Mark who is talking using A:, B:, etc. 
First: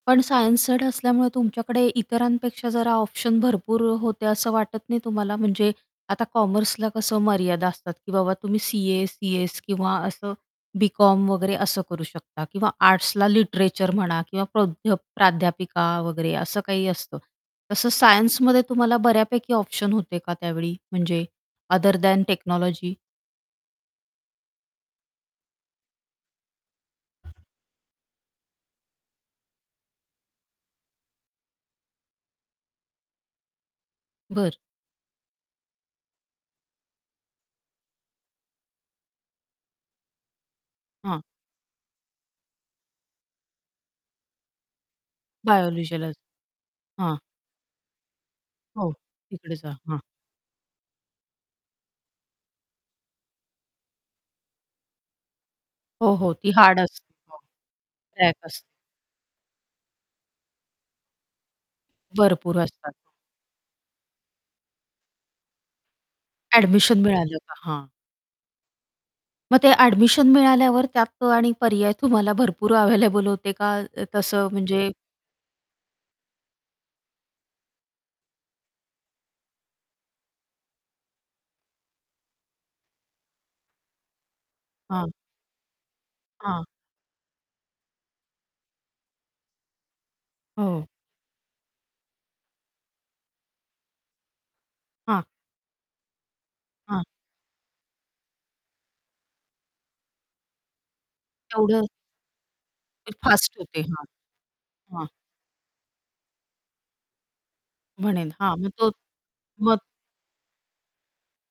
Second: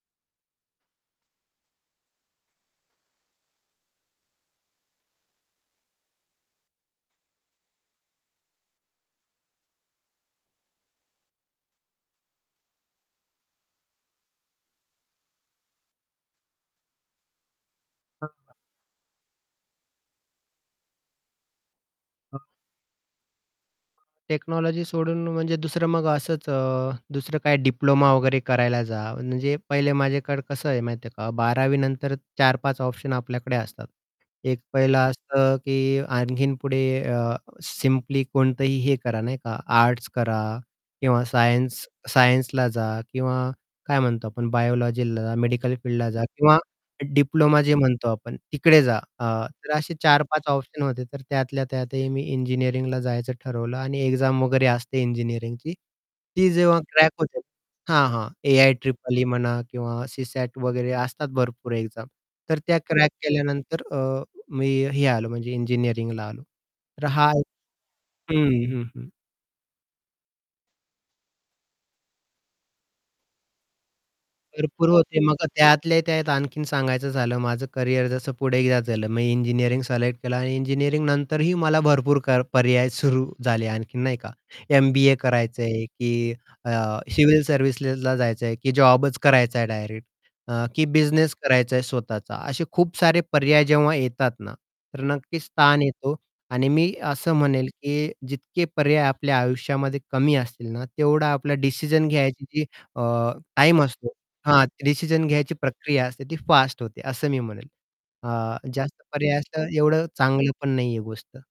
A: पण science side असल्यामुळे तुमच्याकडे इतरांपेक्षा जरा ऑप्शन भरपूर होते, असं वाटत नाही तुम्हाला? म्हणजे आता कॉमर्सला कसं मर्यादा असतात की बाबा तुम्ही सी-ए, सी-एस किंवा असं बी-कॉम वगैरे असं करू शकता किंवा आर्ट्सला लिटरेचर म्हणा किंवा प्रध प्राध्यापिका वगैरे असं काही असतं. तसं
B: [unintelligible]
A: सायन्समध्ये तुम्हाला बऱ्यापैकी ऑप्शन होते का त्यावेळी म्हणजे अदर दॅन
B: हं.
A: टेक्नॉलॉजी?
B: टेक्नॉलॉजी सोडून म्हणजे दुसरं मग असंच अ, दुसरं काही डिप्लोमा वगैरे करायला जा, म्हणजे पहिले माझ्याकडे कसं आहे माहिती आहे का, 12वी नंतर 4-5 ऑप्शन आपल्याकडे असतात,
A: बरं.
B: एक पहिलं असतं की आणखीन पुढे अ, सिंपली कोणतंही हे करा नाही का, आर्ट्स करा
A: हां.
B: किंवा सायन्स सायन्सला जा किंवा काय म्हणतो आपण बायोलॉजीला, मेडिकल फील्डला
A: बायोलॉजिलच.
B: जा किंवा
A: हां
B: डिप्लोमा जे म्हणतो आपण तिकडे
A: हो,
B: जा, आ,
A: तिकडे
B: तर
A: जा,
B: असे
A: हां.
B: 4-5 ऑप्शन होते तर त्यातल्या त्यातही मी इंजिनिअरिंगला जायचं ठरवलं. आणि एक्झाम वगैरे असते इंजिनिअरिंगची,
A: हो, हो,
B: ती
A: ती
B: जेव्हा
A: हार्ड असते.
B: क्रॅक
A: हो,
B: होते, हां, हां.
A: ट्रॅक असतो.
B: ए-आय ट्रिपल ई म्हणा, किंवा सीसॅट वगैरे असतात भरपूर एक्झाम.
A: भरपूर
B: तर त्या
A: असतात.
B: क्रॅक केल्यानंतर अ, मी अ, हे आलो, म्हणजे इंजिनिअरिंगला आलो,
A: ॲडमिशन
B: तर हा
A: मिळालं का, हां.
B: हं, हं, हं.
A: मग ते ॲडमिशन मिळाल्यावर त्यात आणि पर्याय तुम्हाला भरपूर अवेलेबल होते का, तसं
B: भरपूर
A: म्हणजे
B: होते, मग त्यातल्या त्यात आणखीन सांगायचं झालं माझं कॅरियर जसं पुढे एकदा झालं, मी इंजिनिअरिंग सिलेक्ट केलं आणि इंजिनिअरिंग नंतरही मला भरपूर क पर्याय सुरू झाले आणखीन नाही का.
A: हां.
B: एम-बी-ए करायचं आहे की
A: हां.
B: अ, सिविल सर्व्हिसेसला जायचं आहे, की जॉबच करायचा आहे डायरेक्ट. अ,
A: हो.
B: की बिझनेस करायचा आहे स्वतःचा असे खूप सारे पर्याय जेव्हा येतात ना, तर
A: हां.
B: नक्कीच स्थान येतो आणि मी
A: हां.
B: असं म्हणेन की जितके पर्याय आपल्या आयुष्यामध्ये कमी असतील ना तेवढा आपल्याला
A: तेवढं
B: डिसिजन घ्यायची अ,
A: [unintelligible] फास्ट होते.
B: टाईम
A: हां,
B: असतो हा
A: हां.
B: डिसिजन घ्यायची प्रक्रिया असते, ती फास्ट होते असं मी म्हणेन,
A: म्हणेन हां,
B: अ,
A: मग तो
B: जास्त पर्याय असतं
A: मग?
B: एवढं चांगलं पण नाही आहे गोष्ट.